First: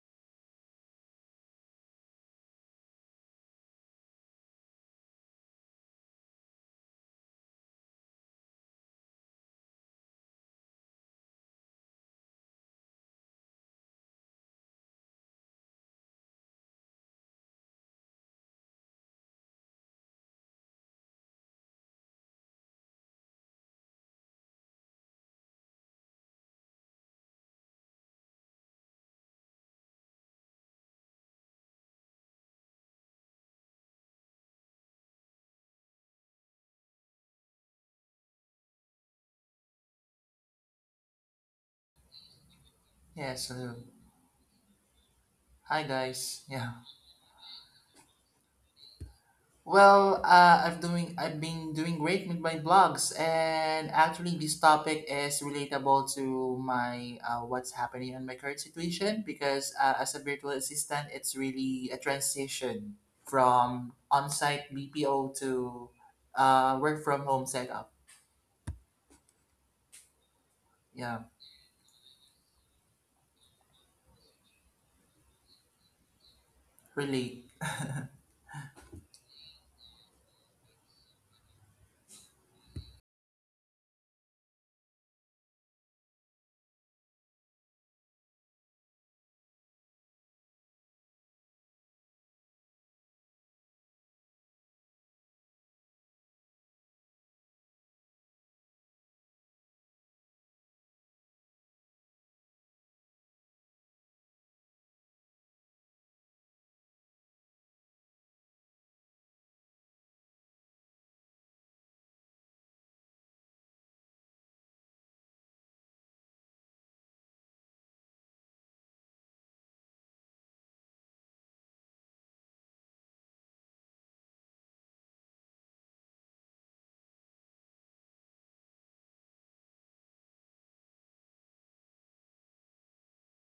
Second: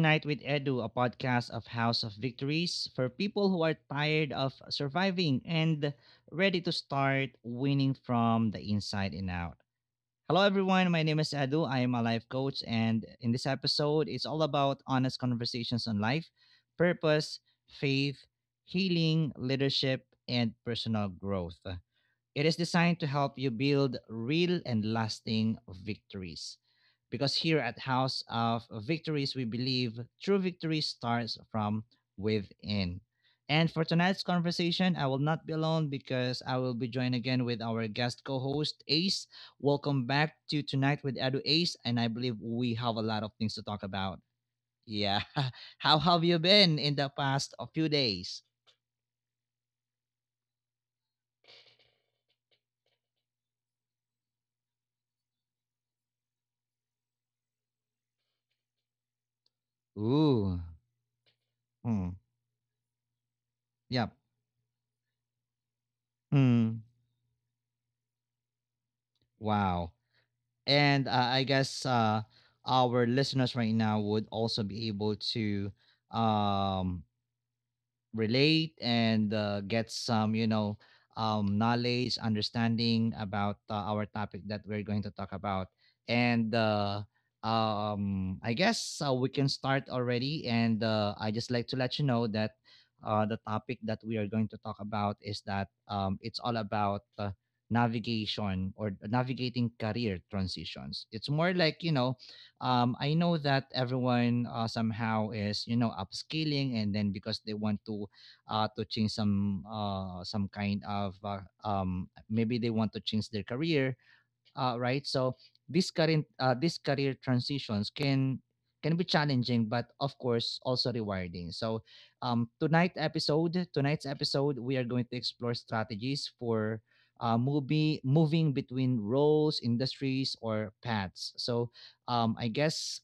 Tonight with Edu, a podcast of House of Victories for people who are tired of surviving and ready to start winning from the inside and out. Hello, everyone. My name is Edu. I am a life coach, and in this episode, it's all about honest conversations on life, purpose, faith, healing, leadership, and personal growth. It is designed to help you build real and lasting victories. Because here at House of Victories, we believe true victory starts from within. And for tonight's conversation, I will not be alone because I will be joined again with our guest co host, Ace. Welcome back to Tonight with Edu Ace. And I believe we Yes, have hello. a lot of things to talk about. Hi Yeah. guys. Yeah. How have you been in the past few days? Well, I've been doing great with my blogs, and actually this topic is relatable to my what's happening in my current situation because as a virtual assistant, Ooh. it's really a Hmm. transition from on-site Yep. BPO to work from home Hmm. setup. Wow. Yeah, and I guess our listeners right now would also be able to really. um, relate and get some knowledge, understanding about our topic that we're going to talk about. And I guess we can start already. And I just like to let you know that the topic that we are going to talk about is that it's all about navigation or navigating career transitions. It's more like, I know that everyone somehow is you know upscaling, and then because they want to change some kind of maybe they want to change their career, right? So these career transitions can be challenging, but of course also rewarding. So tonight's episode we are going to explore strategies for movie moving between roles, industries, or paths. So I guess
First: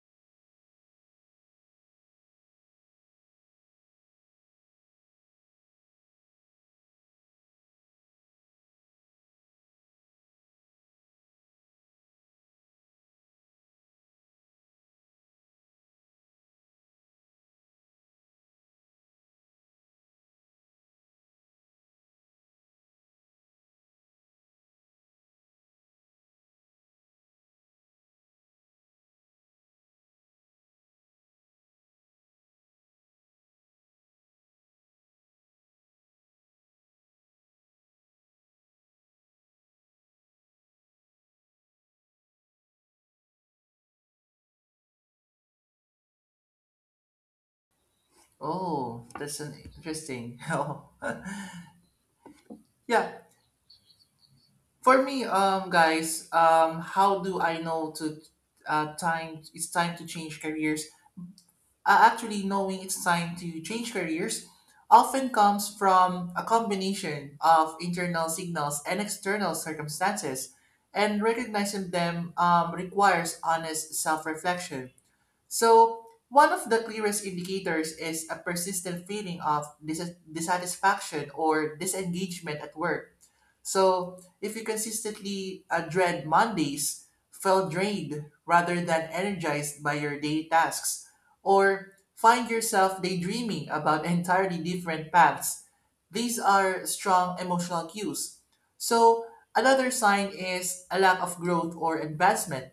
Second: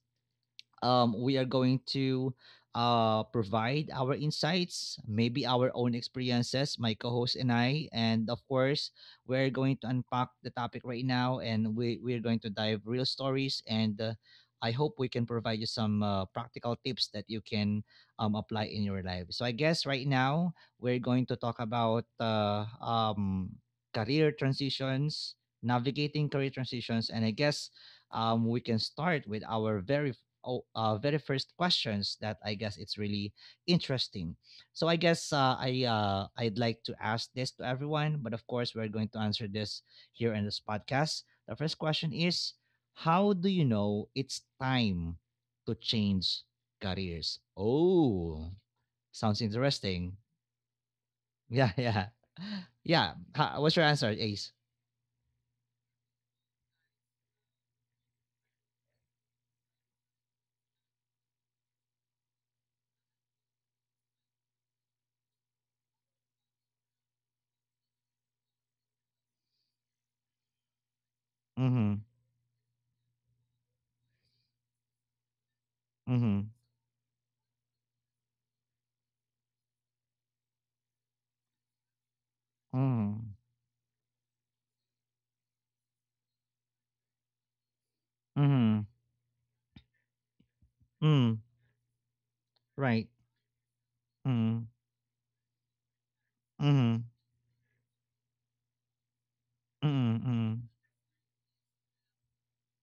we are going to provide our insights, maybe our own experiences, my co host and I. And of course, we're going to unpack the topic right now and we're going to dive real stories. And I hope we can provide you some practical tips that you can apply in your life. So, I guess right now we're going to talk about career transitions, navigating career transitions. And I guess we can start with our very first questions that I guess it's really interesting. So I guess I'd like to ask this to everyone, but of course we're going to answer this here in this podcast. The first question is, how do you know it's time to change careers? Oh, Oh, sounds that's an interesting. interesting. Yeah, yeah, yeah. yeah, What's your answer, Ace? For me, guys, how do I know to time it's time to change careers? Actually, knowing it's time to change careers often comes from a combination of internal signals and external circumstances, and Mm-hmm. recognizing them requires honest self-reflection. So, Mm-hmm. one of the clearest indicators is a persistent feeling of dissatisfaction or disengagement at work, Mm-hmm. so if you consistently dread Mondays, feel drained Mm-hmm. rather than energized by your day tasks, Mm. or find Right. yourself daydreaming about Mm. entirely different paths, these Mm-hmm. are Mm-hmm. strong emotional cues. So another sign Mm-hmm. is a lack of growth or advancement.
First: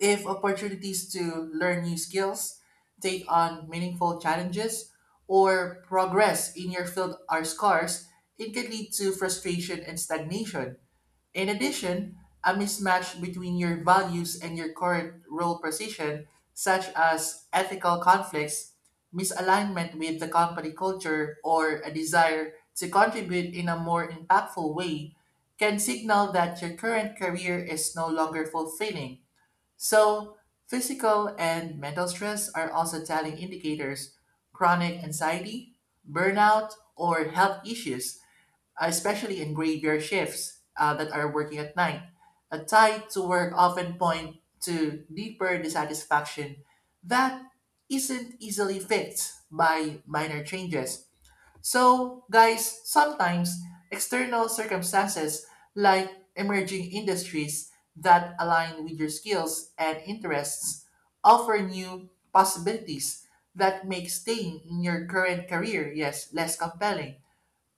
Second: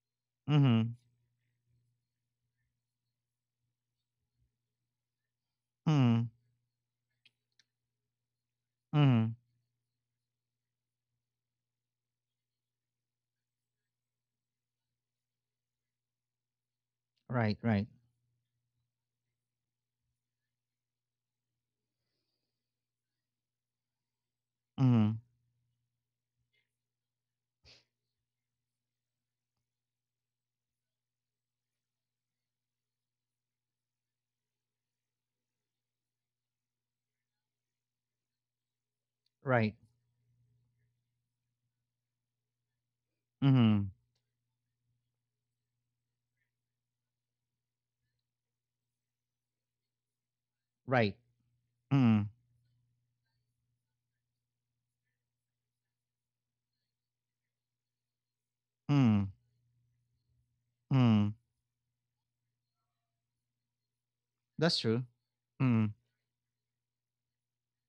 If Mhm. opportunities to learn new skills, take on meaningful challenges, or Mhm. progress in your field are scarce, it can lead to Mhm. frustration and stagnation. In addition, a mismatch between your values and your current role position, such as Right, right. ethical conflicts, misalignment with the company culture, or a desire to contribute in a more impactful Mhm. way, can signal that your current career is no longer fulfilling. So, physical and mental stress are also telling indicators: chronic anxiety, burnout, or health issues, especially in Right. graveyard shifts that are working at night. A tie to work Mhm. often point to deeper dissatisfaction that isn't easily fixed by minor Right. changes. Mhm. So, guys, sometimes external circumstances like emerging industries that align with your Mhm. skills and interests Mhm. offer new possibilities that make staying That's in true. your current Mhm. career, yes, less compelling.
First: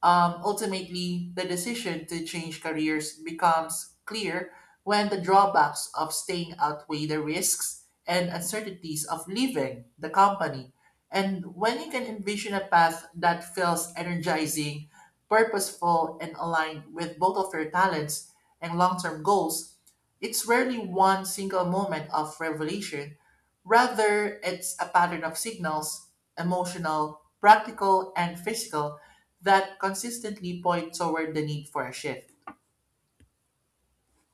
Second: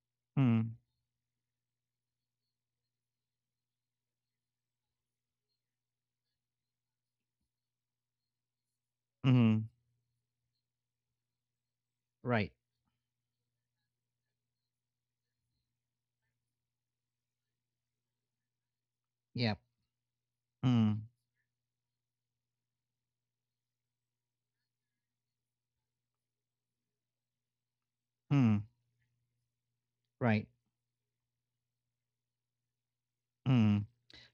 Mhm. Ultimately, the decision to change careers becomes clear when the drawbacks of staying outweigh the risks and uncertainties of Mhm. leaving the company. And when you can Right. envision a path that feels energizing, purposeful, and aligned with both of your talents and long term Yep. goals, it's rarely Mhm. one single moment of revelation. Rather, it's a pattern of signals, emotional, practical, and Mhm. physical, that Right. consistently point toward the need for a shift. Mhm.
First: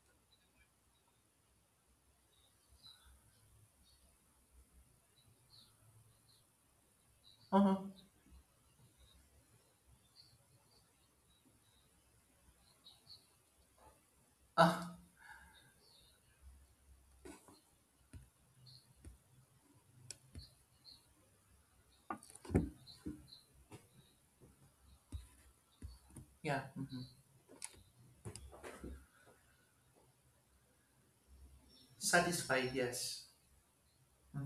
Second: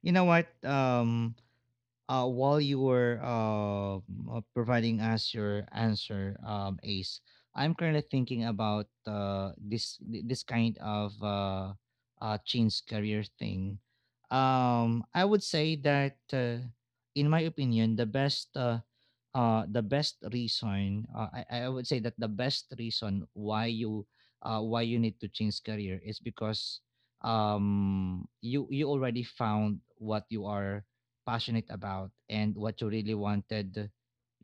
You know what? While you were providing us your answer, Ace, Uh-huh. I'm currently thinking about this kind of change career thing. Ah. I would say that, in my opinion, the best reason I would say that the best reason why you need to change career is Yeah. because Mhm. you already found what you are passionate about and Satisfied, what you really yes. wanted,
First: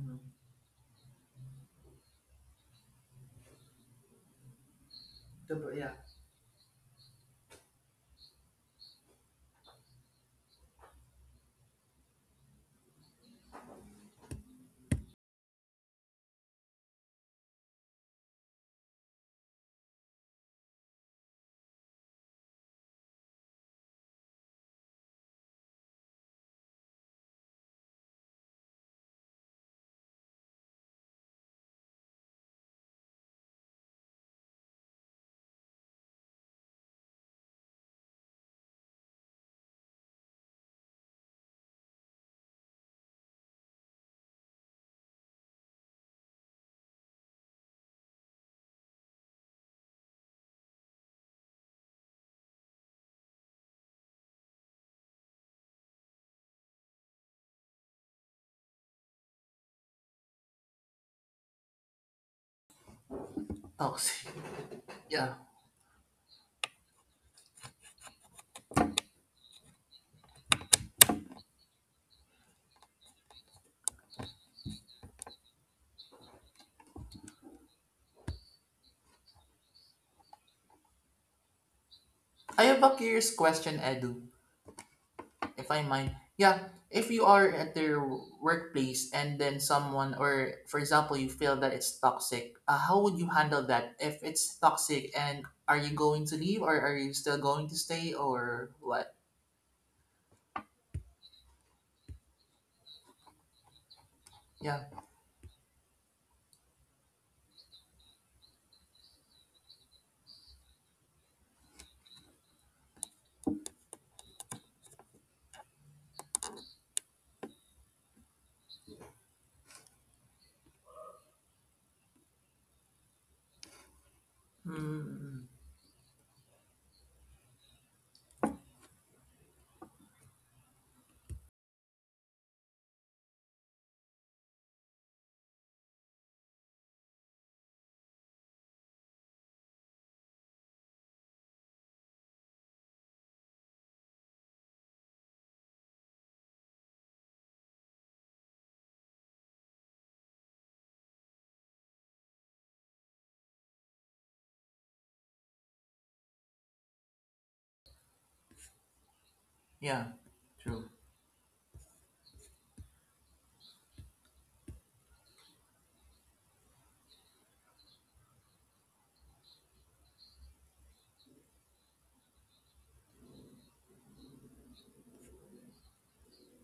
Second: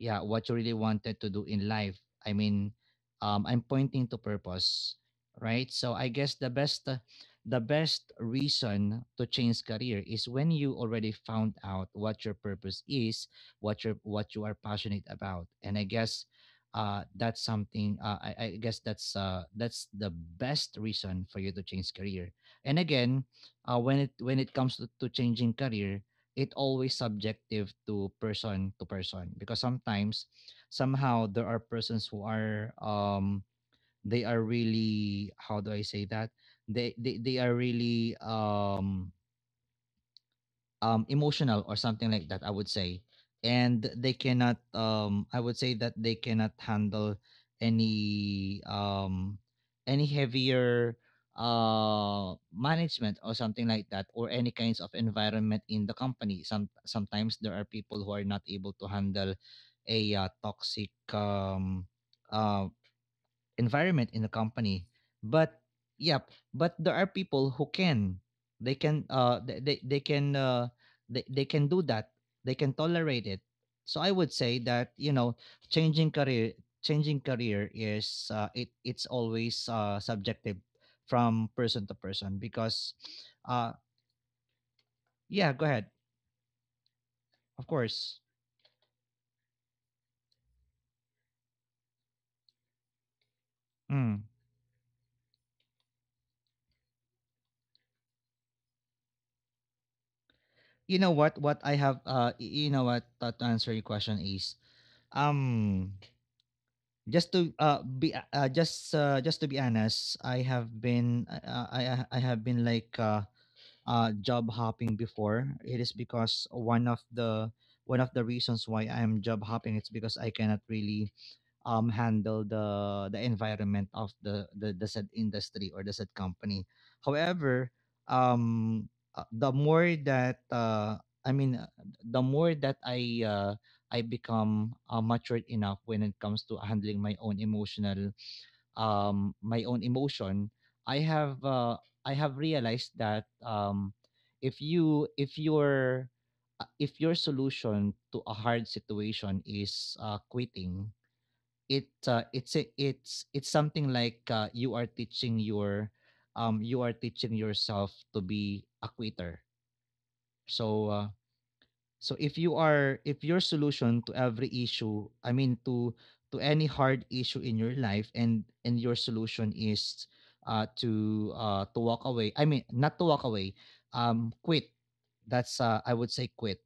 yeah, what you really wanted to do in life. I mean, I'm pointing to purpose, right? Diba, So yeah. I guess the best reason to change career is when you already found out what your purpose is, what your what you are passionate about. And I guess I guess that's the best reason for you to change career. And again, when it comes to changing career, it always subjective to person because sometimes somehow there are persons who are they are really how do I say that, they are really emotional or something like that, I would say, and they cannot I would say that they cannot handle any um any heavier management or something like that, or any kinds of environment in the company. Sometimes there are people who are not able to handle a toxic uh, environment in the Toxic. company. yeah. But yep, but there are people who can. They can they can they can do that. They can tolerate it. So I would say that, you know, changing career changing career is it's always subjective from person to person I have a because curious uh question, Edu, yeah, go if I ahead. mind. Yeah. If you are Of at their course. workplace and then someone, or for example, you feel that it's toxic, how would you handle that Mm. if it's toxic? And are you going to leave, or are you still going to stay, or what? You know what I have y- You know what, to answer your question is, Yeah. um just to be just to be honest, I have been like, uh job hopping before. It is because one of the reasons why I am job hopping it's because I cannot really handle the environment of the said Mm. industry or the said company. However, um, the more that I mean, the more that I become matured enough when it comes to handling my own emotion, I have uh, I have realized that if you if your solution to a hard situation is quitting, it's something like you are teaching yourself to be a quitter. Yeah. True. So so if you are if your solution to every issue, I mean to any hard issue in your life, and your solution is to walk away I mean not to walk away quit, that's I would say quit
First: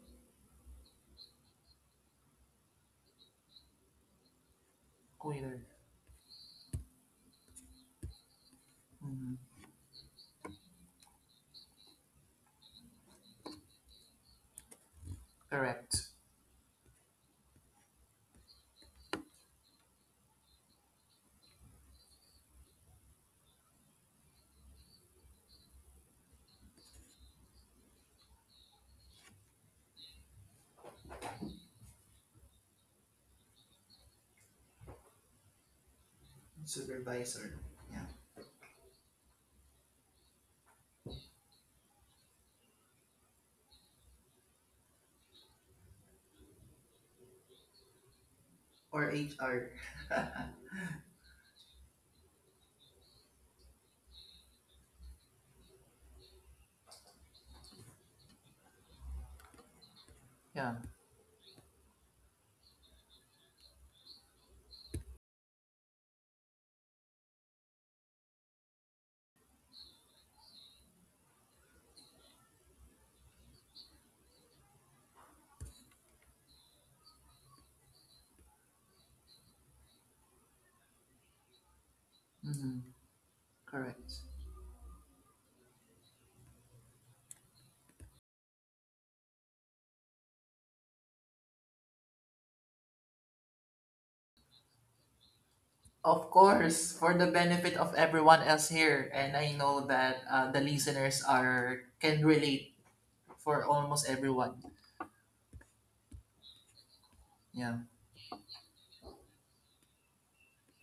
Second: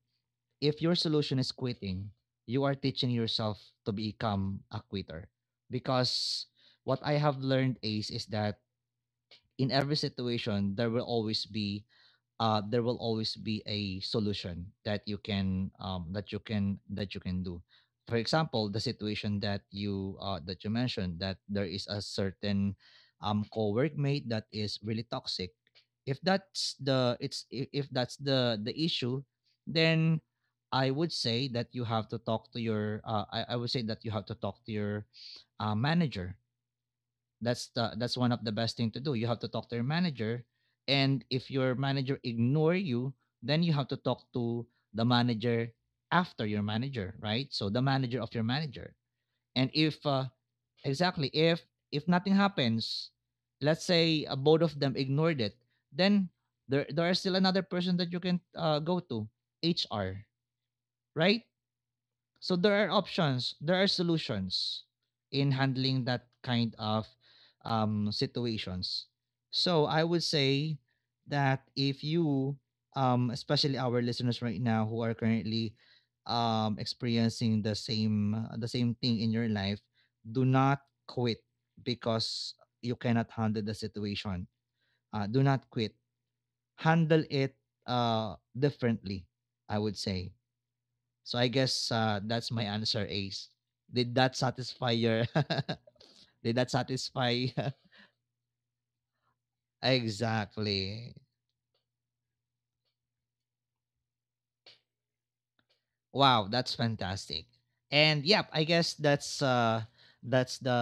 if your solution is quitting, you are teaching yourself to become a quitter. Either. Because what I have learned, Ace, is that Mm-hmm. in every situation, there will always be there will always be a solution that you can Correct. that you can that you can do. For example, the situation that you mentioned that there is a certain co-workmate that is really toxic. If that's the it's if that's the issue, then I would say that you have to talk to your I would say that you have to talk to your manager. Supervisor. That's the Yeah. that's one of the best thing to do. You have to talk to your manager, and if your manager ignore you, then you have to talk to the manager after your manager, right? So the manager of your manager. Or And HR. if exactly if nothing happens, let's say both of them ignored it, then there is still another person that you can go to, HR, Yeah. right? So there are options, there are solutions in handling that kind of situations. So I would say that if you, especially our listeners right now who are currently experiencing the same thing in your life, do not quit because Mm-hmm. you cannot handle the Correct. situation. Do not quit. Handle it differently, I would say. So I guess that's my answer, Ace. Did that satisfy your? Of Did that course, for the satisfy? benefit of everyone else here, and I know that the Exactly. listeners are can relate for almost everyone. Wow, that's fantastic. Yeah. And yep, I guess that's the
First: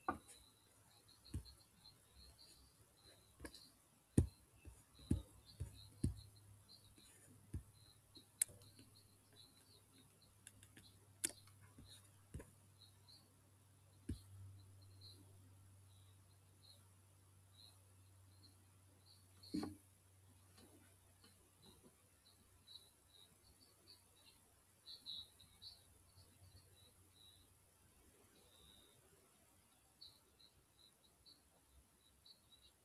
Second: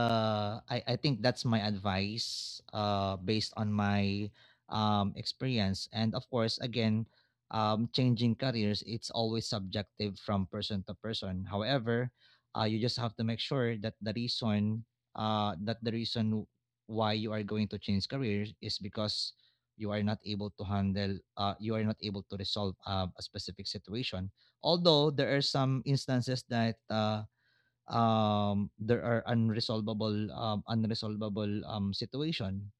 I think that's my advice based on my experience. And of course again, changing careers it's always subjective from person to person. However, you just have to make sure that the reason uh that the reason why you are going to change careers is because you are not able to handle you are not able to resolve a specific situation, although there are some instances that there are unresolvable situation,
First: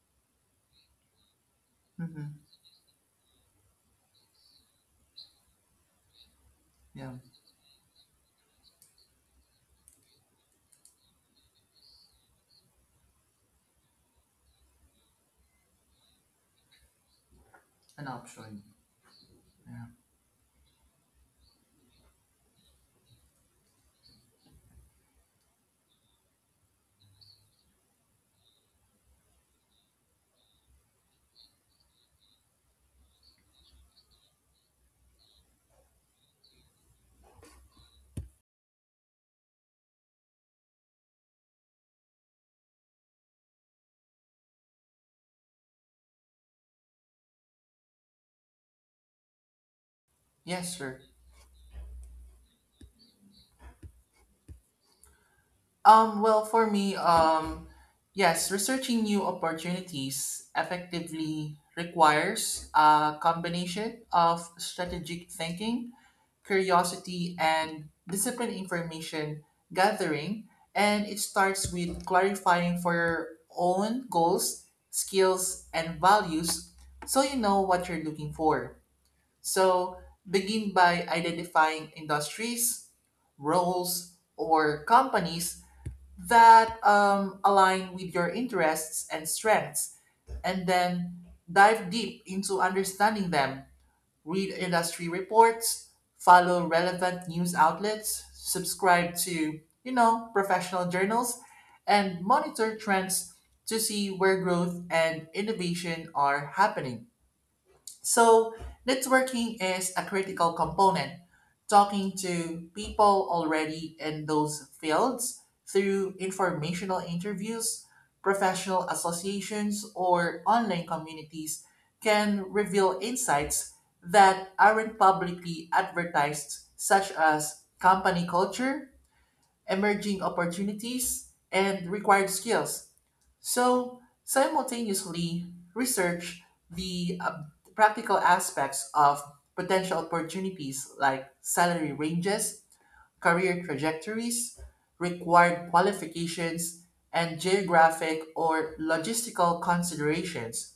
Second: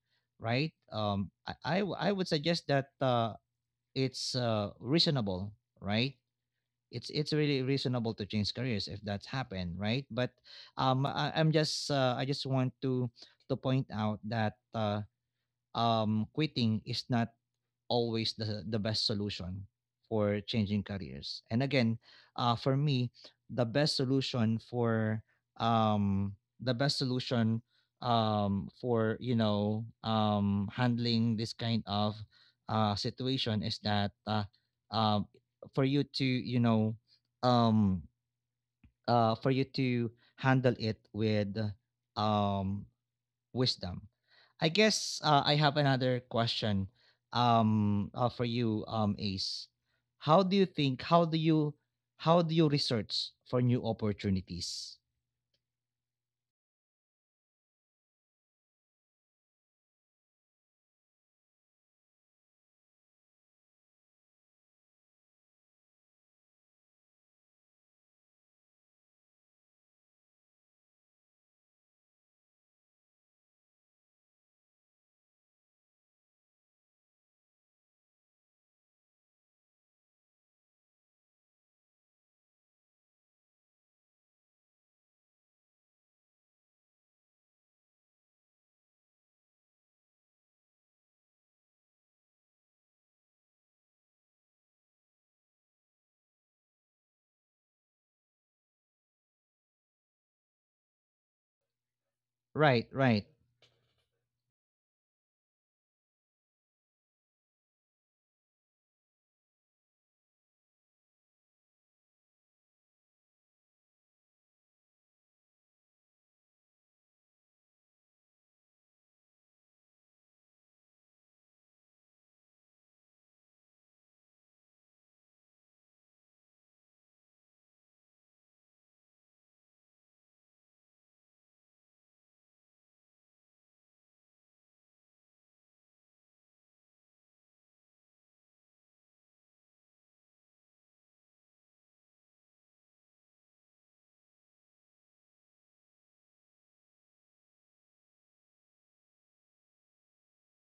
right? I would Mm-hmm. suggest that it's reasonable, right? Yeah. It's really reasonable to change careers if that's happened, right? But I just want to point out that quitting is not An always the, option. the best solution Yeah. for changing careers. And again, for me, the best solution for um, the best solution for you know, handling this kind of situation is that um, for you to you know um, for you to handle it with um, wisdom. I guess I have another question for you, Ace. How do you Yes, think sir. how do you How do you research for new opportunities? Well, for me, yes, researching new opportunities effectively requires a combination of strategic thinking, curiosity, and disciplined information gathering. And it starts with clarifying for your own goals, skills, and values so you know what you're looking for. So begin by identifying industries, roles, or companies that align with your interests and strengths, and then dive deep into understanding them, read industry reports, follow relevant news outlets, subscribe to, you know, professional journals, and monitor Right, right. trends to see where growth and innovation are happening. So, networking is a critical component, talking to people already in those fields through informational interviews, professional associations, or online communities can reveal insights that aren't publicly advertised, such as company culture, emerging opportunities, and required skills. So, simultaneously, research the practical aspects of potential opportunities like salary ranges, career trajectories, required qualifications, and geographic or logistical considerations.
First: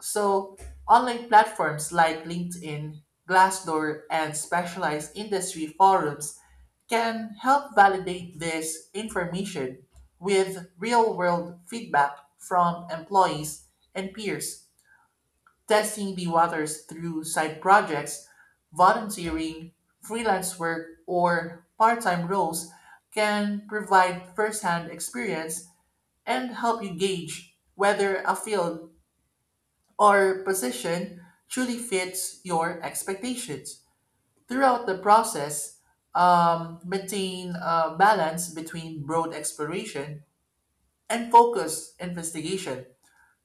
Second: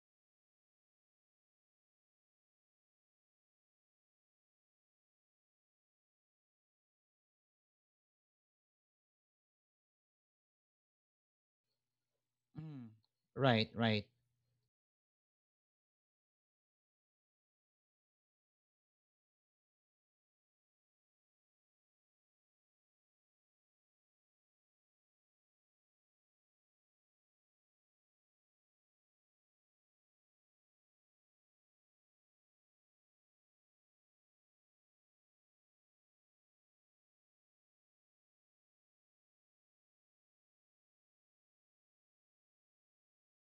So, online platforms like LinkedIn, Glassdoor, and specialized industry forums can help validate this information with real world feedback from Mm. employees Right, right. and peers, testing the waters through side projects, volunteering, freelance work, or part time roles can provide first hand experience and help you gauge whether a field or position truly fits your expectations. Throughout the process, maintain a balance between broad exploration and focused investigation.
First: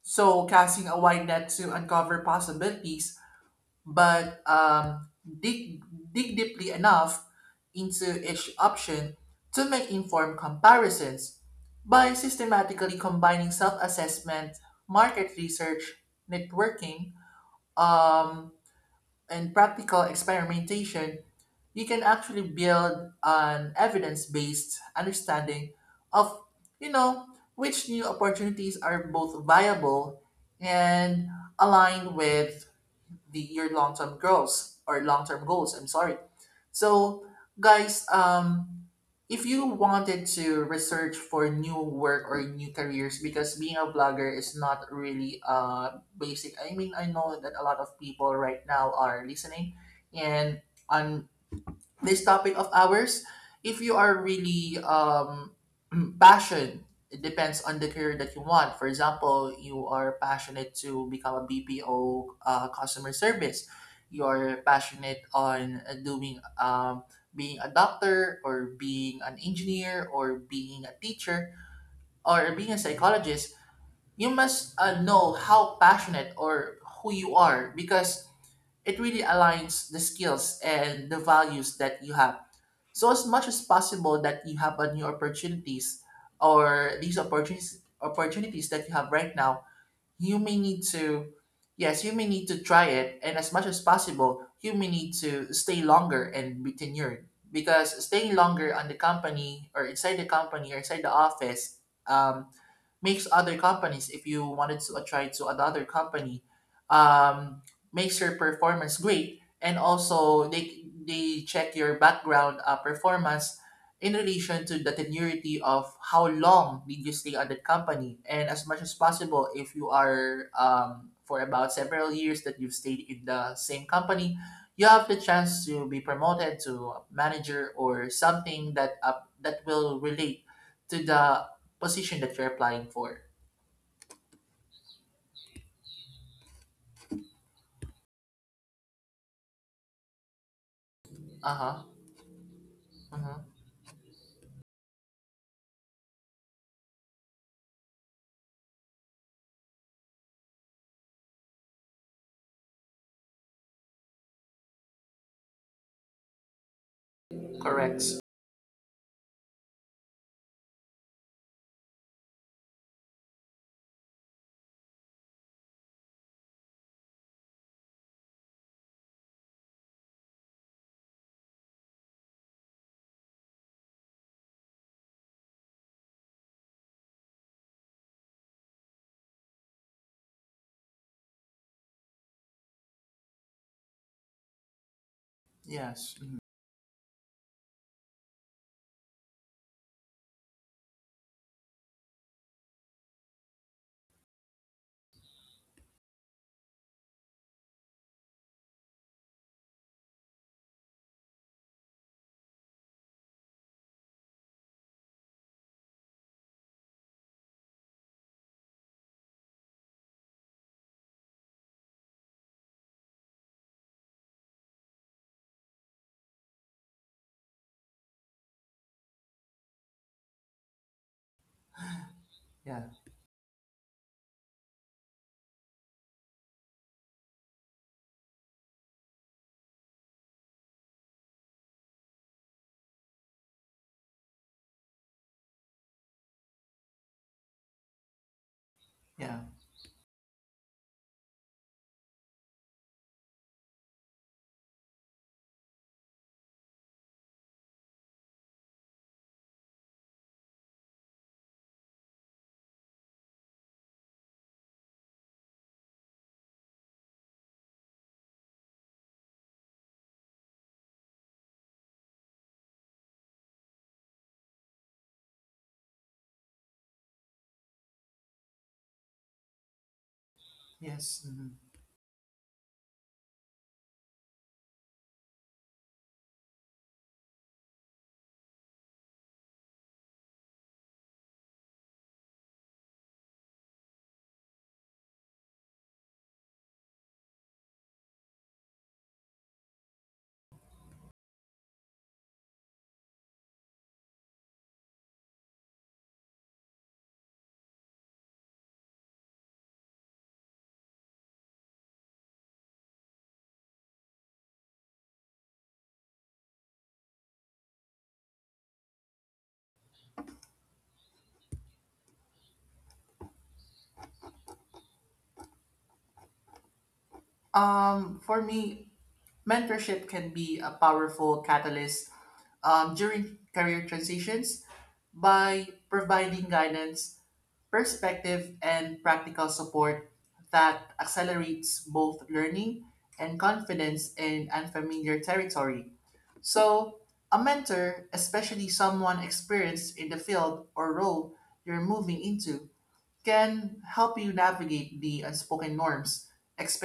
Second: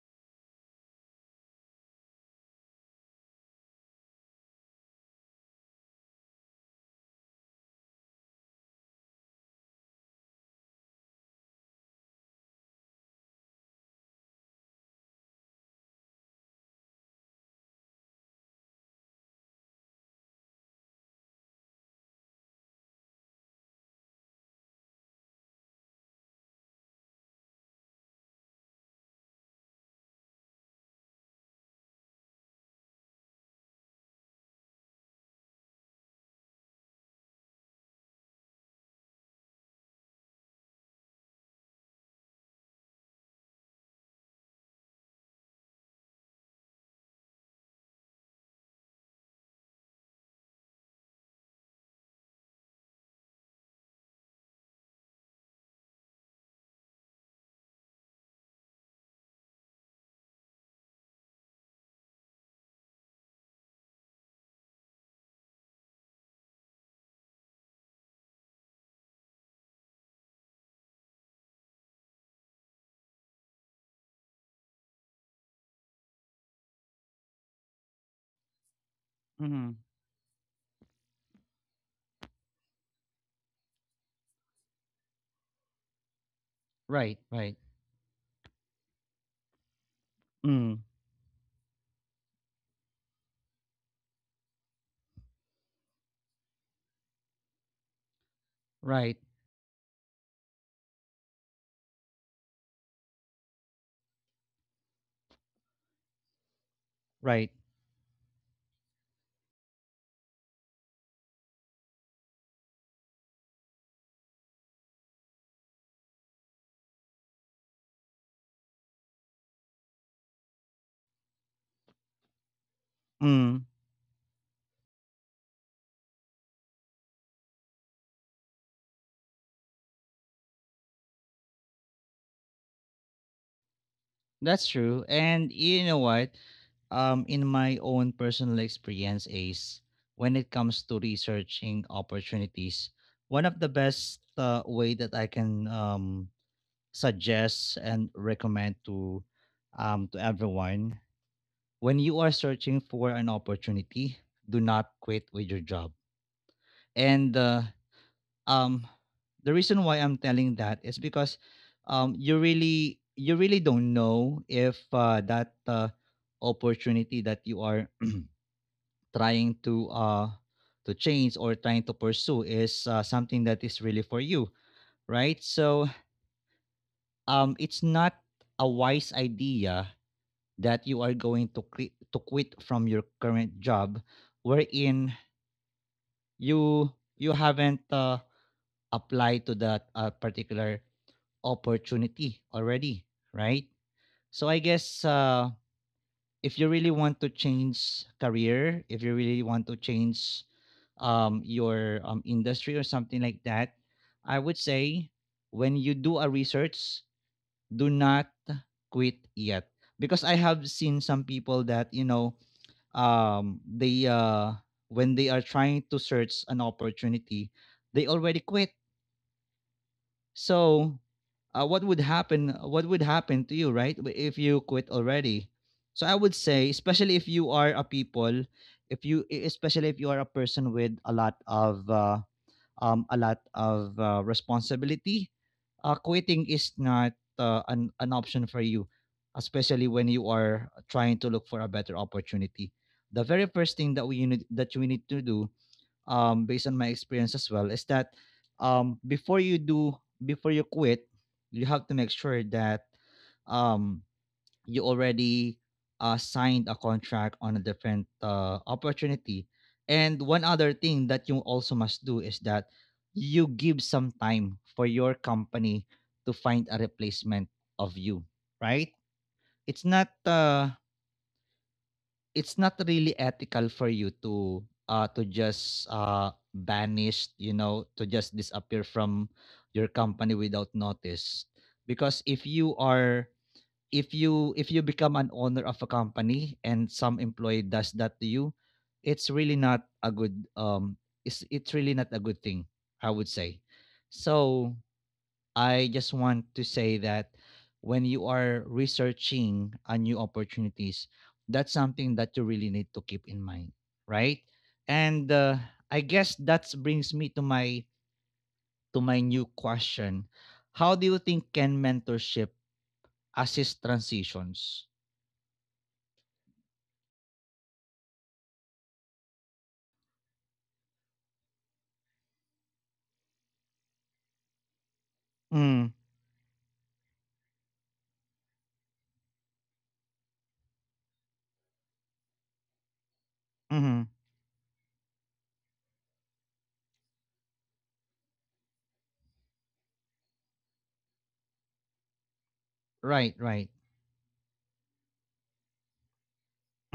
So, casting a wide net to uncover possibilities, but dig deeply enough into each option to make informed comparisons. By systematically combining self assessment, market research, networking, um, and practical experimentation, you can actually build an evidence-based understanding of, you know, which new opportunities are both viable and aligned with the your long-term goals or long-term goals, I'm sorry. So guys, if you wanted to research for new work or new careers, because being a blogger is not really basic, I mean, I know that a lot of people right now are listening and on this topic of ours, if you are really passionate, it depends on the career that you want. For example, you are passionate to become a BPO customer service, you're passionate on doing being a doctor or being an engineer or being a teacher or being a psychologist, you must know how passionate or who you are, because it really Mm. aligns the skills and the values that you have. So as much as possible that you have a new opportunities or Right, these right. opportunities that you have right now, you Mm. may need to, yes, you may need to try it, and as much as possible, you may need to stay longer and be tenured. Because staying longer on Right, the company or inside the company or inside the office, um, makes other companies if you wanted to try to another company, right. um, makes your performance great, and also they check your background performance in relation to the tenuity of how long did you stay at that company, and as much as possible if you are for about several years that you've stayed in the Mm. same company, you have the chance to be promoted to a manager or something that that will relate to the position that you're applying for. That's true. And you know what? In my own personal experience is when it comes to Uh researching huh. opportunities, Uh one huh. of the best way that I can suggest and recommend to everyone when you are searching for an opportunity, do not quit with your job. And Correct. um, the reason why I'm telling that is because you really don't know if that opportunity that you are trying to change or trying to pursue is something that is really for you, right? So it's not a wise idea that you are going to quit from your current job, wherein Yes. Mhm. you you haven't applied to that particular opportunity already, right? So I guess if you really want to change career, if you really want to change your industry or something like that, I would say when you do a research, do not quit yet because I have seen some people that you know they when they are trying to search an opportunity, they already quit. So, what would happen? What Yeah. would happen to you, right? If you quit already? So I would say, especially if you are a people, if you, e- especially if you are a person with a lot of responsibility, quitting is not an option for you, Yeah. especially when you are trying to look for a better opportunity. The very first thing that you need to do based on my experience as well, is that before you do, before you quit, you have to make sure that um, you already signed a contract on a different opportunity. And one other thing that you also must do is that you give some time for your company to find a replacement of you, right? It's not uh, Yes. Mhm. it's not really ethical for you to just banish, you know, to just disappear from your company without notice because if you become an owner of a company and some employee does that to you, it's really not a good um it's really not a good thing, I would say. So I just want to say that when you are researching a new opportunities, that's something that you really need to keep in mind, right? And I guess that brings me to my new question. How do you think can mentorship assist transitions? For me, mentorship can be a powerful catalyst during career transitions by Mm, providing guidance, perspective, and practical support that accelerates both learning and mm-hmm. confidence in unfamiliar territory. So, a mentor, especially someone experienced in the field or role you're moving into, Right, right. can help you navigate the unspoken norms,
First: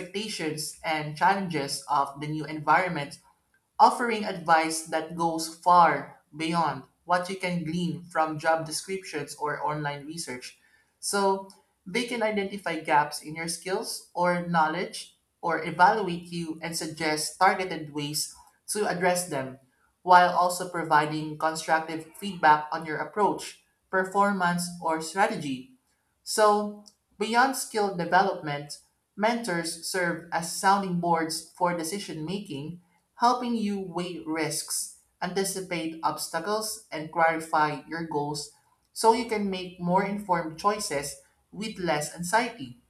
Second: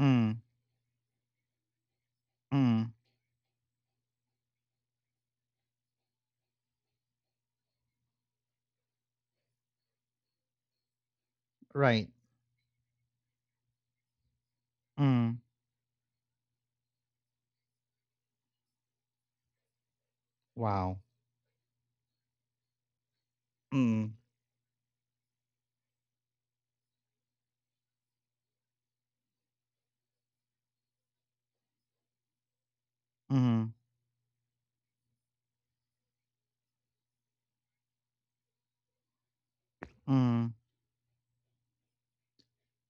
Mm, and challenges of the new mm, environment, offering advice that goes far beyond what you can glean from job descriptions or online research. So they right. can identify gaps in your skills or knowledge Mm, or evaluate you and suggest targeted ways to address them, while also wow. providing constructive feedback on your approach, Mm, performance, or strategy. So, beyond skill development, mentors serve as sounding boards for decision making, helping mm, you weigh risks, anticipate obstacles, and clarify your goals so you can make more mm, informed choices with less anxiety.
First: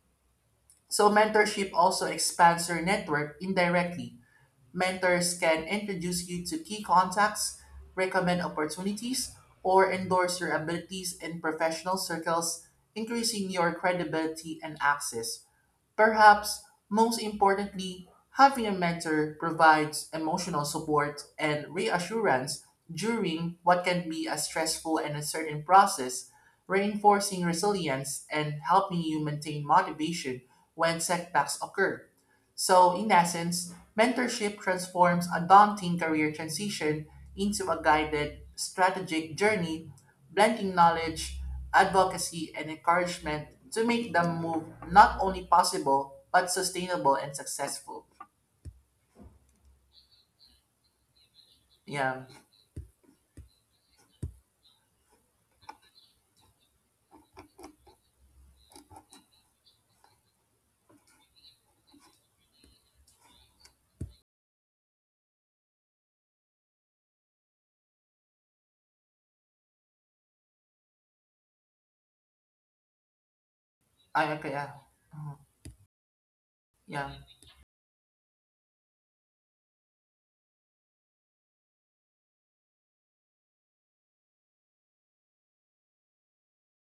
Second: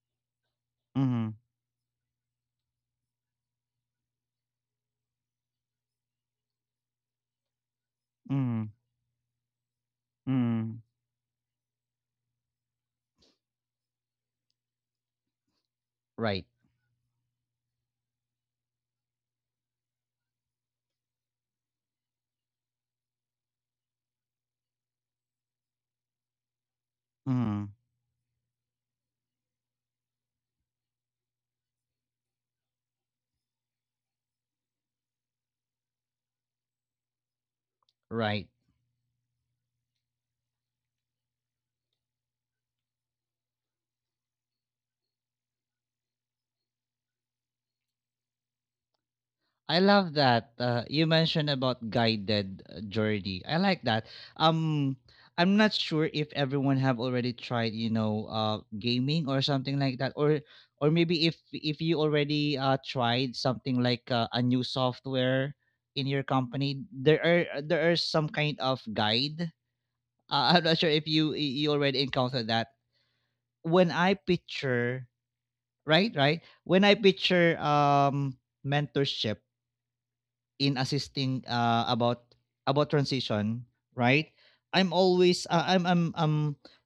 So, mm, mentorship also expands your network indirectly. Mentors can introduce you to key contacts, recommend mm, opportunities, or endorse your mm. abilities in professional circles, increasing your credibility and access. Right. Perhaps most importantly, having a mentor provides emotional support and reassurance during what can be a stressful and uncertain process, reinforcing Mm, resilience and helping you maintain motivation when setbacks occur. So, in essence, mentorship transforms a daunting career transition into a guided, right. strategic journey, blending knowledge, advocacy, and encouragement to make the move not only possible but sustainable and successful. I love that. You mentioned about Yeah, guided journey. I like that. Um, I'm not sure if everyone have already tried, you know, gaming or something like that, or maybe if you already tried something like a new software in your company, there are some kind of guide. I'm not sure if you already encountered that. When I I okay. Yeah. picture Mhm. right, right, when I Yeah, picture mentorship in assisting about transition, right? I'm always I'm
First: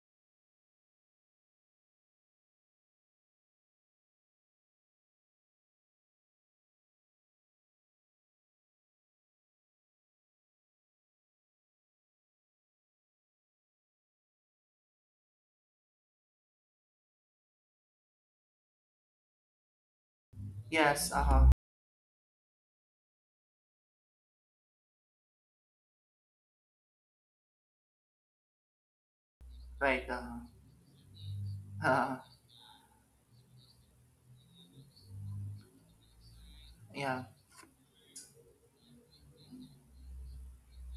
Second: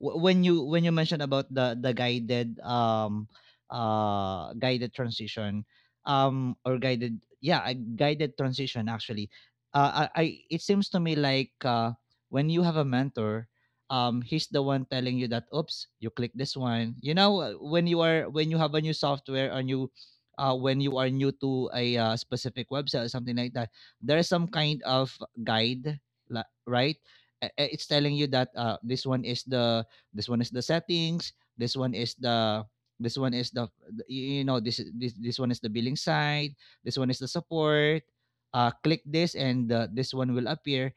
when you mentioned about the guided guided transition or guided yeah a guided transition actually, I it seems to me like when you have a mentor, he's the one telling you that, oops, you click this one, you know. When you are when you have a new software, a new when you are yes. Uh new huh. to a specific website or something like that, there is some kind of guide, right? It's telling you that Right. Uh this huh. one is the settings, this one is Uh, the you know, this one is the billing side, this one is yeah. the support. Click this and this one will appear.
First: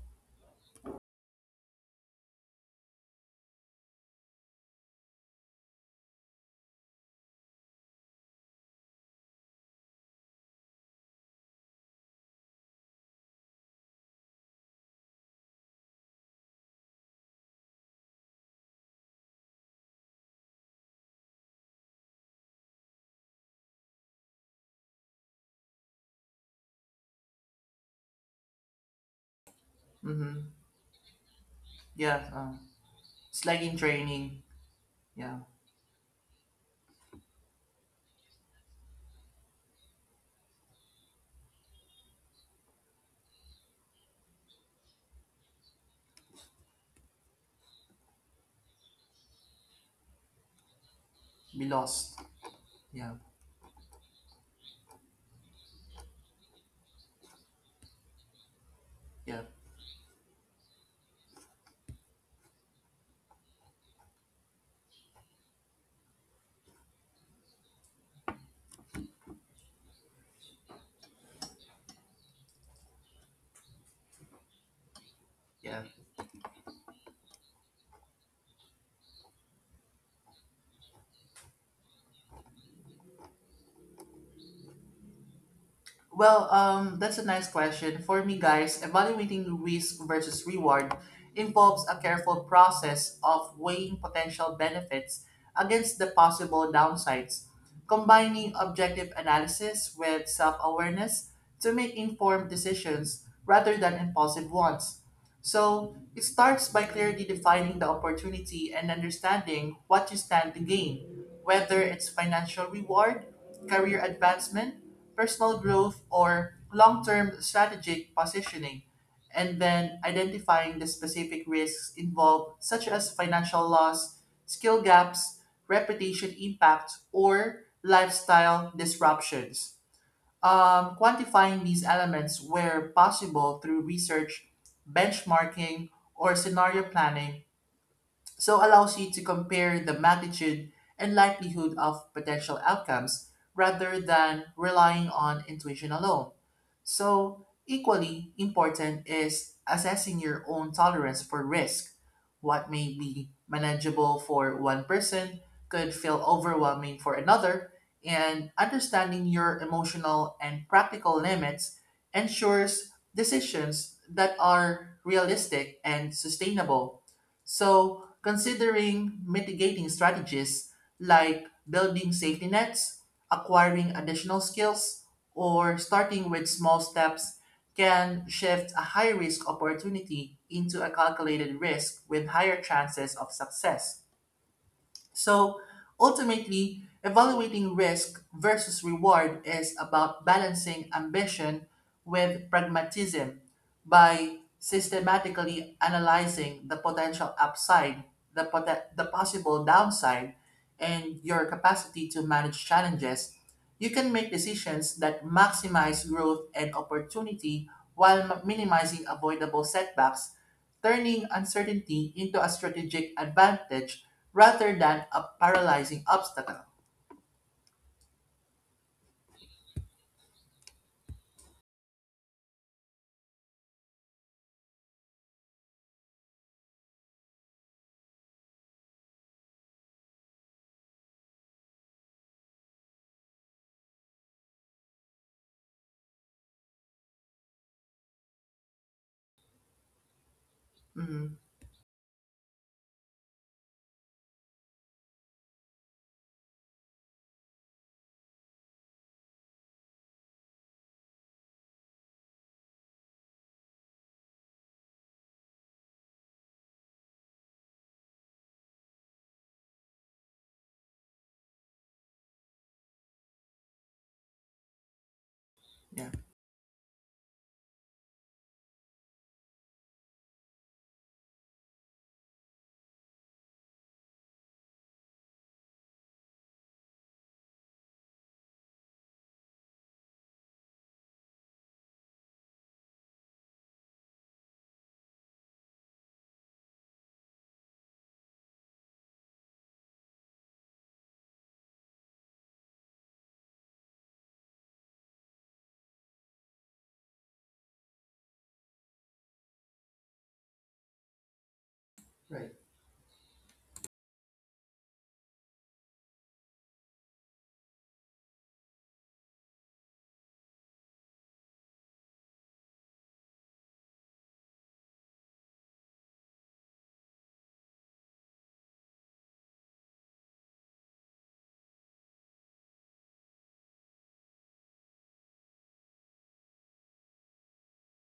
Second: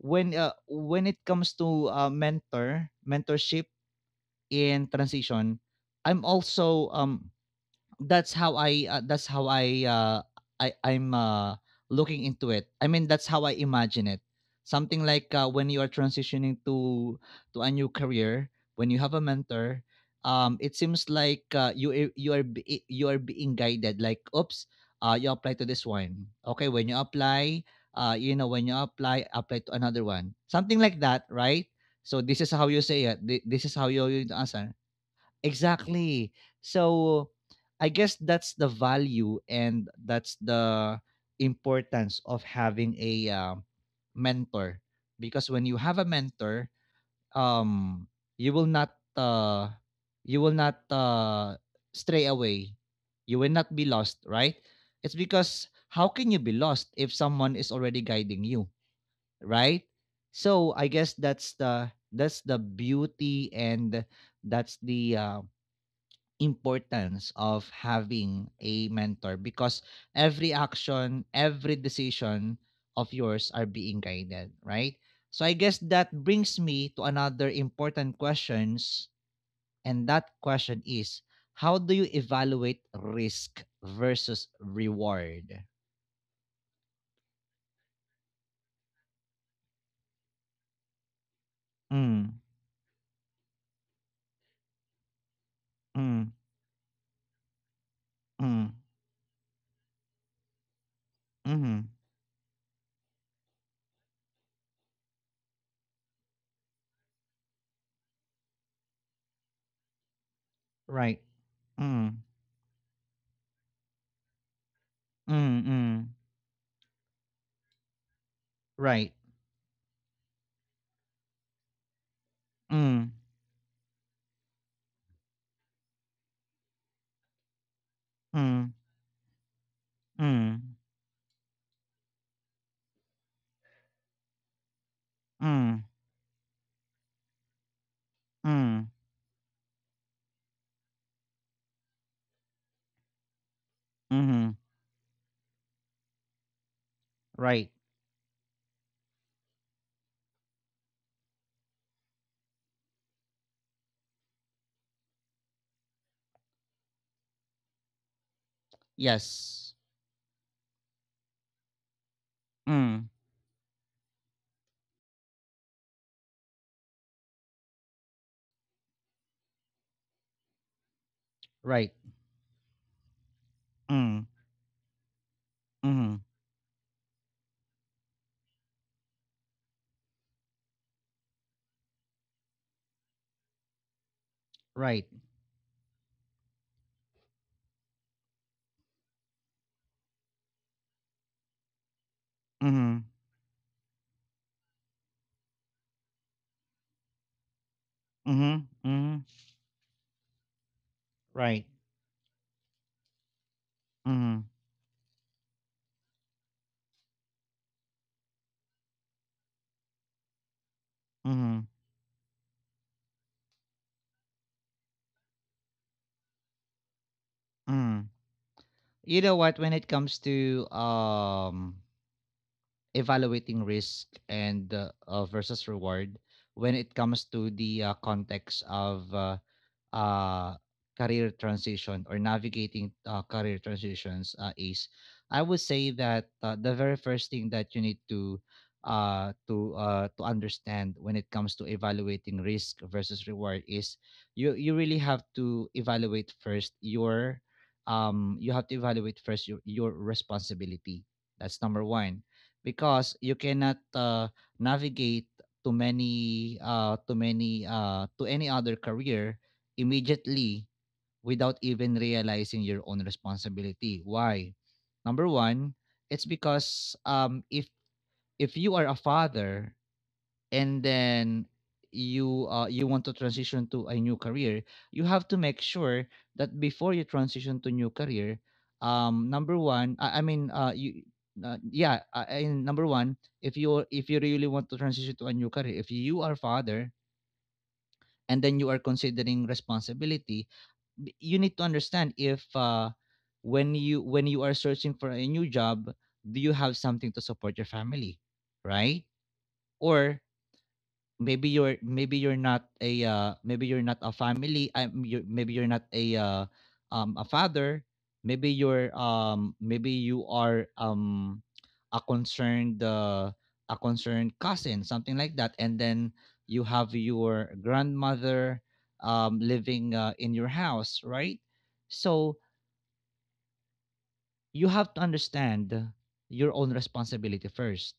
When it comes to mentorship in transition, I'm also that's how I I'm looking into it. I mean, that's how I imagine it. Something like when you are transitioning to a new career, when you have a mentor, it seems like you are being guided like, oops, you apply to this one. Okay, when you apply, when you apply, apply to another one. Mm-hmm. Something like that, right? So Yeah. this is how you say it. It's like This is in how you training. answer. Yeah, Exactly. So I guess that's the value and that's the importance of having a mentor because when you have a mentor, um you will not uh you will not be lost. stray away. Yeah, You will not be lost, right? It's because how can you be lost if someone is already guiding you, yeah, right? So I guess that's the beauty and that's the importance of having a mentor because every action, every decision of yours are being guided, right? So I guess yeah. that brings me to another important questions, and that question is, how do you evaluate risk versus reward? Well, that's a nice question. For me, guys, evaluating risk versus reward involves a Mm, careful process of weighing potential benefits against the mm, possible downsides, combining mm, objective analysis with self awareness to mm, make informed decisions rather than impulsive ones. So, it starts by clearly defining the opportunity and understanding what you stand to right. gain, whether it's Mm, financial reward, career advancement, personal mm, growth mm, or long-term strategic positioning, right. and then identifying the specific risks involved, such as Mm, financial loss, skill gaps, reputation impact, or lifestyle mm, disruptions. mm, Quantifying these elements where possible through research, mm, benchmarking, or scenario planning so mm, allows you to compare the magnitude and likelihood of potential outcomes rather than mm, relying on intuition alone. So, right. equally important is assessing your own tolerance for risk. What may be manageable for one person could feel overwhelming for another, and understanding your Yes. emotional and practical limits ensures Mm. decisions that are realistic and sustainable. So, considering mitigating strategies like Right. building safety nets, acquiring Mm. additional skills, or Mhm. starting with small steps can shift a high risk opportunity into a calculated risk with higher chances of success. Right. So ultimately, evaluating risk versus reward is about balancing ambition with Mhm. pragmatism. By systematically analyzing the potential upside, Mhm. The Mhm. possible downside, and your Right. capacity to manage challenges, you can make Mhm. decisions that maximize growth and opportunity while minimizing avoidable setbacks, turning Mhm. uncertainty into a strategic advantage rather than a paralyzing obstacle. Mhm. You know what? When it comes to evaluating risk and versus reward, when it comes to the context of uh, career transition or navigating career transitions is, I would say that the very first thing that you need to to understand when it Mm, comes to evaluating risk versus reward is, you really have to evaluate first your you have to evaluate first your responsibility. That's number one, because you cannot navigate to many to any other career immediately without even realizing your own responsibility. Why number one? yeah, It's because if you are a father and then you you want to transition to a new career, you have to make sure that before you transition to new career, number one I mean you yeah and number one, if you really want to transition to a new career, if you are father, and then you are considering responsibility, you need to understand if when you when you are searching for a new job, do you have something to support your family, right? Or maybe you're, right. Maybe you're not a family, you maybe you're not a a father, maybe you're, maybe you are, a concerned uh, a concerned cousin, something like that, and then you have your grandmother living in your house, right? So you have to understand your own responsibility first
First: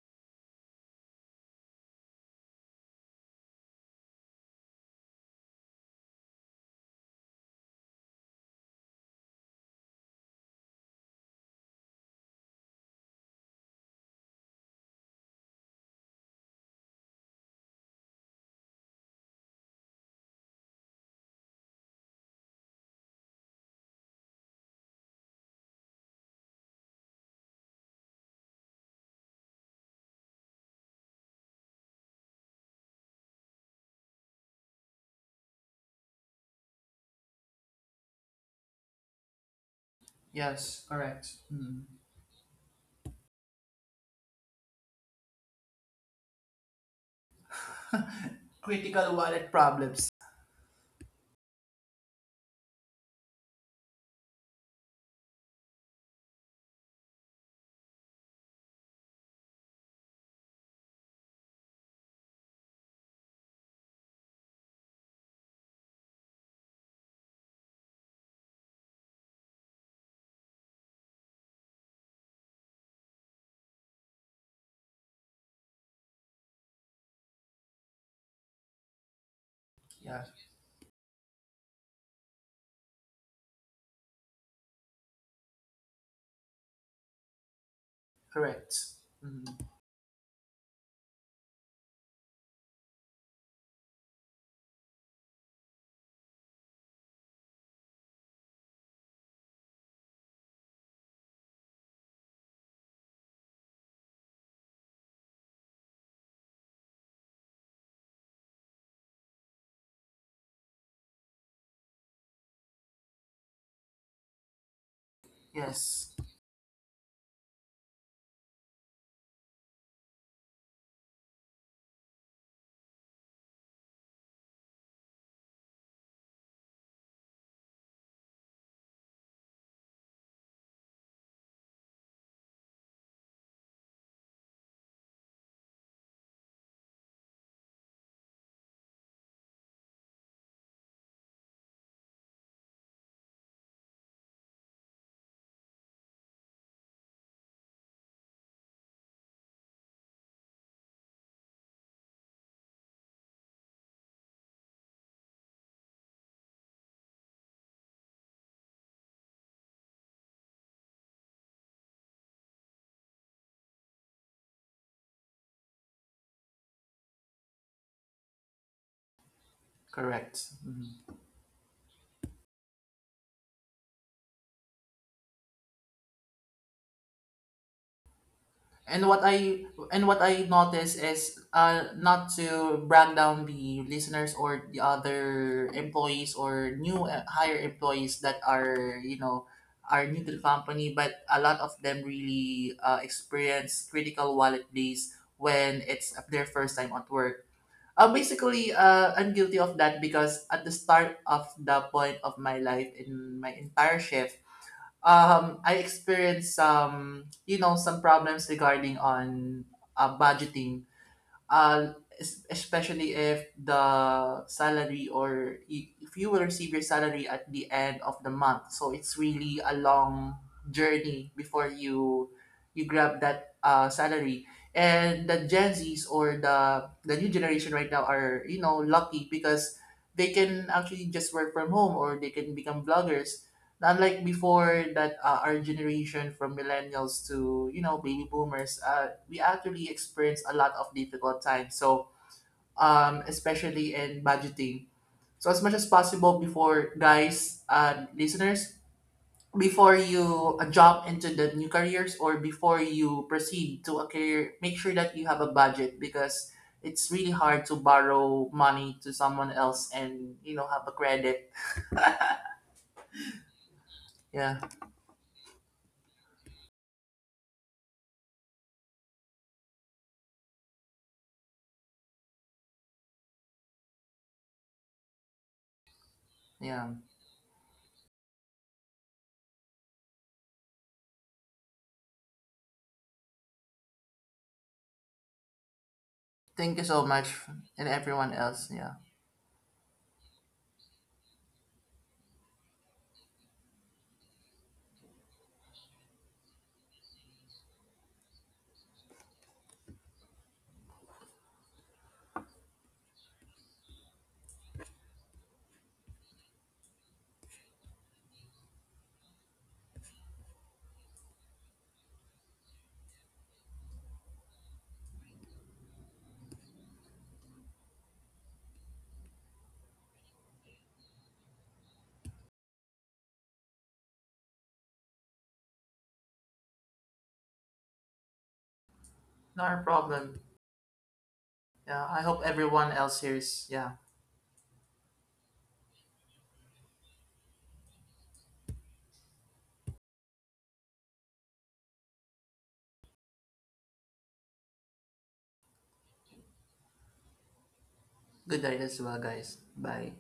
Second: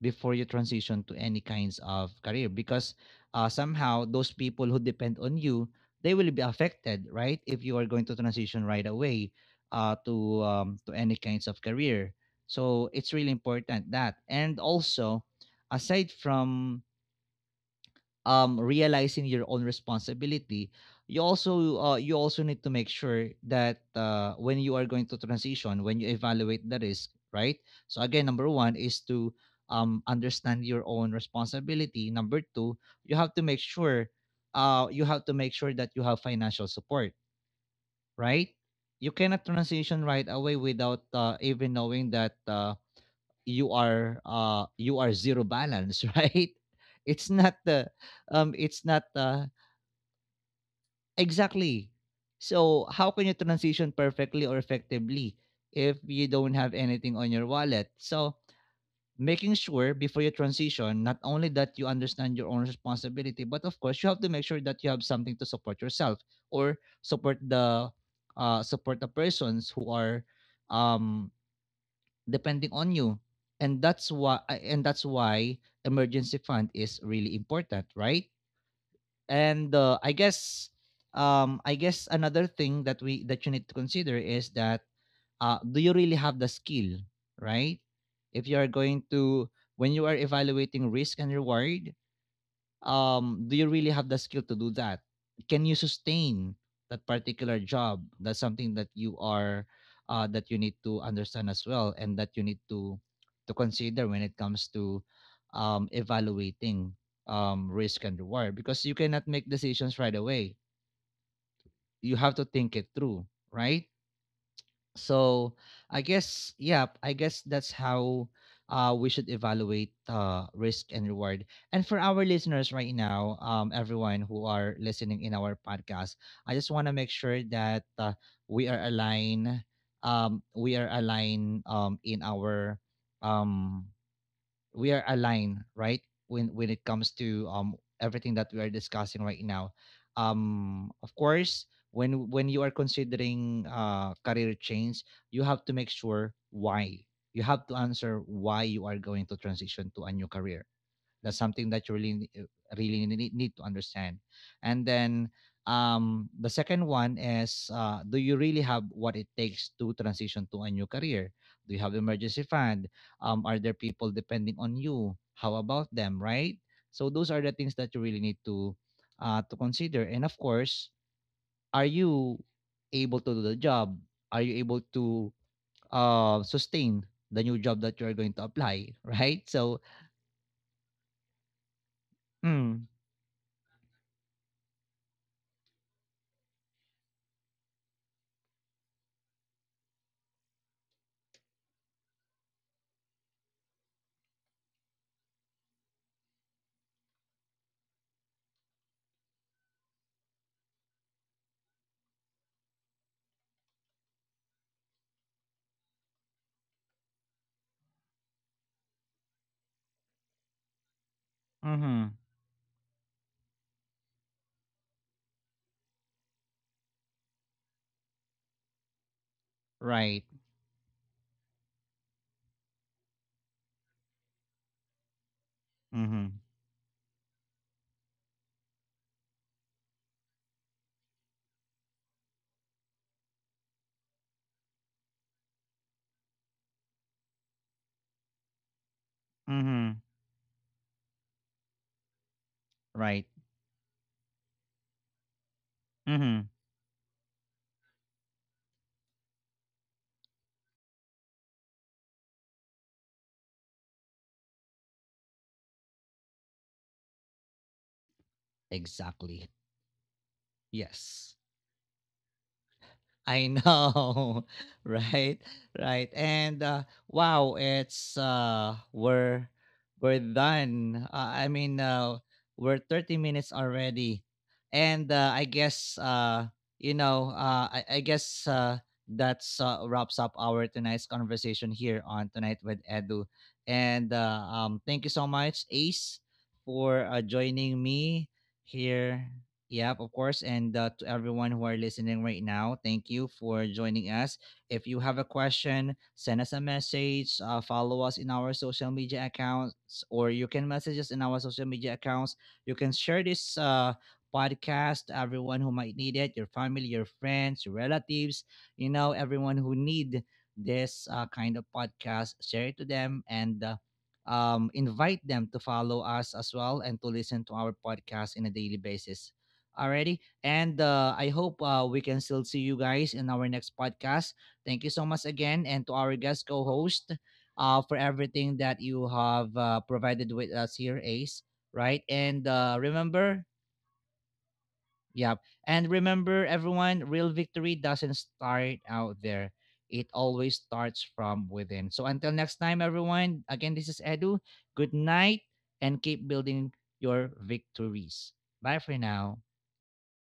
before you transition to any kinds of career, because somehow those people who depend on you, they will be affected, right, if you are going to transition right away to to any kinds of career. So it's really important that, and also, aside from realizing your own responsibility, you also need to make sure that when you are going to transition, when you evaluate the risk, right? So again, number one is to understand your own responsibility. Number two, you have to make sure you have to make sure that you have financial support, right? You cannot transition right away Yes, without correct. Even Mm. knowing that you are zero balance right? It's not the it's not Critical wallet problems. exactly. So how can you transition perfectly or effectively if you don't have anything on your wallet? So making sure before you transition, not only that you understand your own responsibility, but of course you have to make sure that you have something to support yourself or support the persons who are um depending on you. And that's why emergency fund is really important, right? And Yeah, I guess another thing that you need to consider is that do you really have the skill, right? If you are correct. going to Mm, when you are evaluating risk and reward, do you really have the skill to do that? Can you sustain that particular job? That's something that you are that you need to understand as well, and that you need to consider when it comes to evaluating risk and reward, because you cannot make decisions right away. You have to think it through, right? So I yes, guess, yeah, I guess that's how we should evaluate risk and reward. And for our listeners right now, everyone who are listening in our podcast, I just want to make sure that we are aligned. We are aligned in our um, we are aligned, right? When it comes to everything that we are discussing right now. Um, of course, when you are considering career change, you have to make sure why. You have to answer why you are going to transition to a new career. That's something that you really really need to understand. And then the second one is do you really have what it takes to transition to a new career? Do you have emergency fund? Are there people depending on you? How about them, right? So those are the things that you really need to consider. And of correct. course, Mm. are you able to do the job? Are you able to sustain the new job that you're going to apply, And what right? I So, and what I notice is, not to mm, brag down the listeners or the other employees or new higher employees that are, you know, are new to the company, but a lot of them really experience critical wallet days when it's their first time at work. Basically, I'm guilty of that because at the start of the point of my life in my entire shift, I experienced some, you know, some problems regarding on budgeting, uh mm-hmm, es- especially if the salary or if you will receive your salary at the end of the month, so it's really a right. long journey before you grab that salary. And the Gen Zs or Mhm. The new generation right now are, you know, lucky because they can actually just work from home or they can become vloggers, unlike before that, our generation from millennials to, you know, baby boomers, we actually Mhm. experience a lot of difficult times, so right? especially in budgeting. So as much as possible, Mhm. before, guys, listeners, before you jump into the new careers or before you proceed to a career, make sure that you have a budget, because it's really hard to borrow money to Exactly. someone else and, you know, have a Yes. credit. I know, Yeah. right? Right. And wow, it's we're done. I mean, we're 30 minutes already. And I guess Yeah. you know, I guess that's wraps up our tonight's conversation here on Tonight with Edu. And thank you so much, Ace, Thank you for so much joining and me everyone else. Yeah. here. Yep, of course. And to everyone who are listening right now, thank you for joining us. If you have a question, send us a message, follow us in our social media accounts, or you can message us in our social media accounts. You can share this podcast to everyone who might need it, your family, your friends, your relatives, you know, everyone who need this kind of podcast. Share it to them and invite them to follow us as well and to listen to our podcast in a daily basis. Alrighty. And I hope we can still see you guys in our next podcast. Thank you so much again. And to our guest co host, for everything that you have No provided problem. with us here, Ace. Right. Yeah. I hope And everyone else here remember, is yeah, yeah. And remember, everyone, real victory doesn't start out there, it always starts from within. So until next time, everyone, again, this is Edu. Good night and keep building your victories. good Bye night for as well, now. guys. Bye.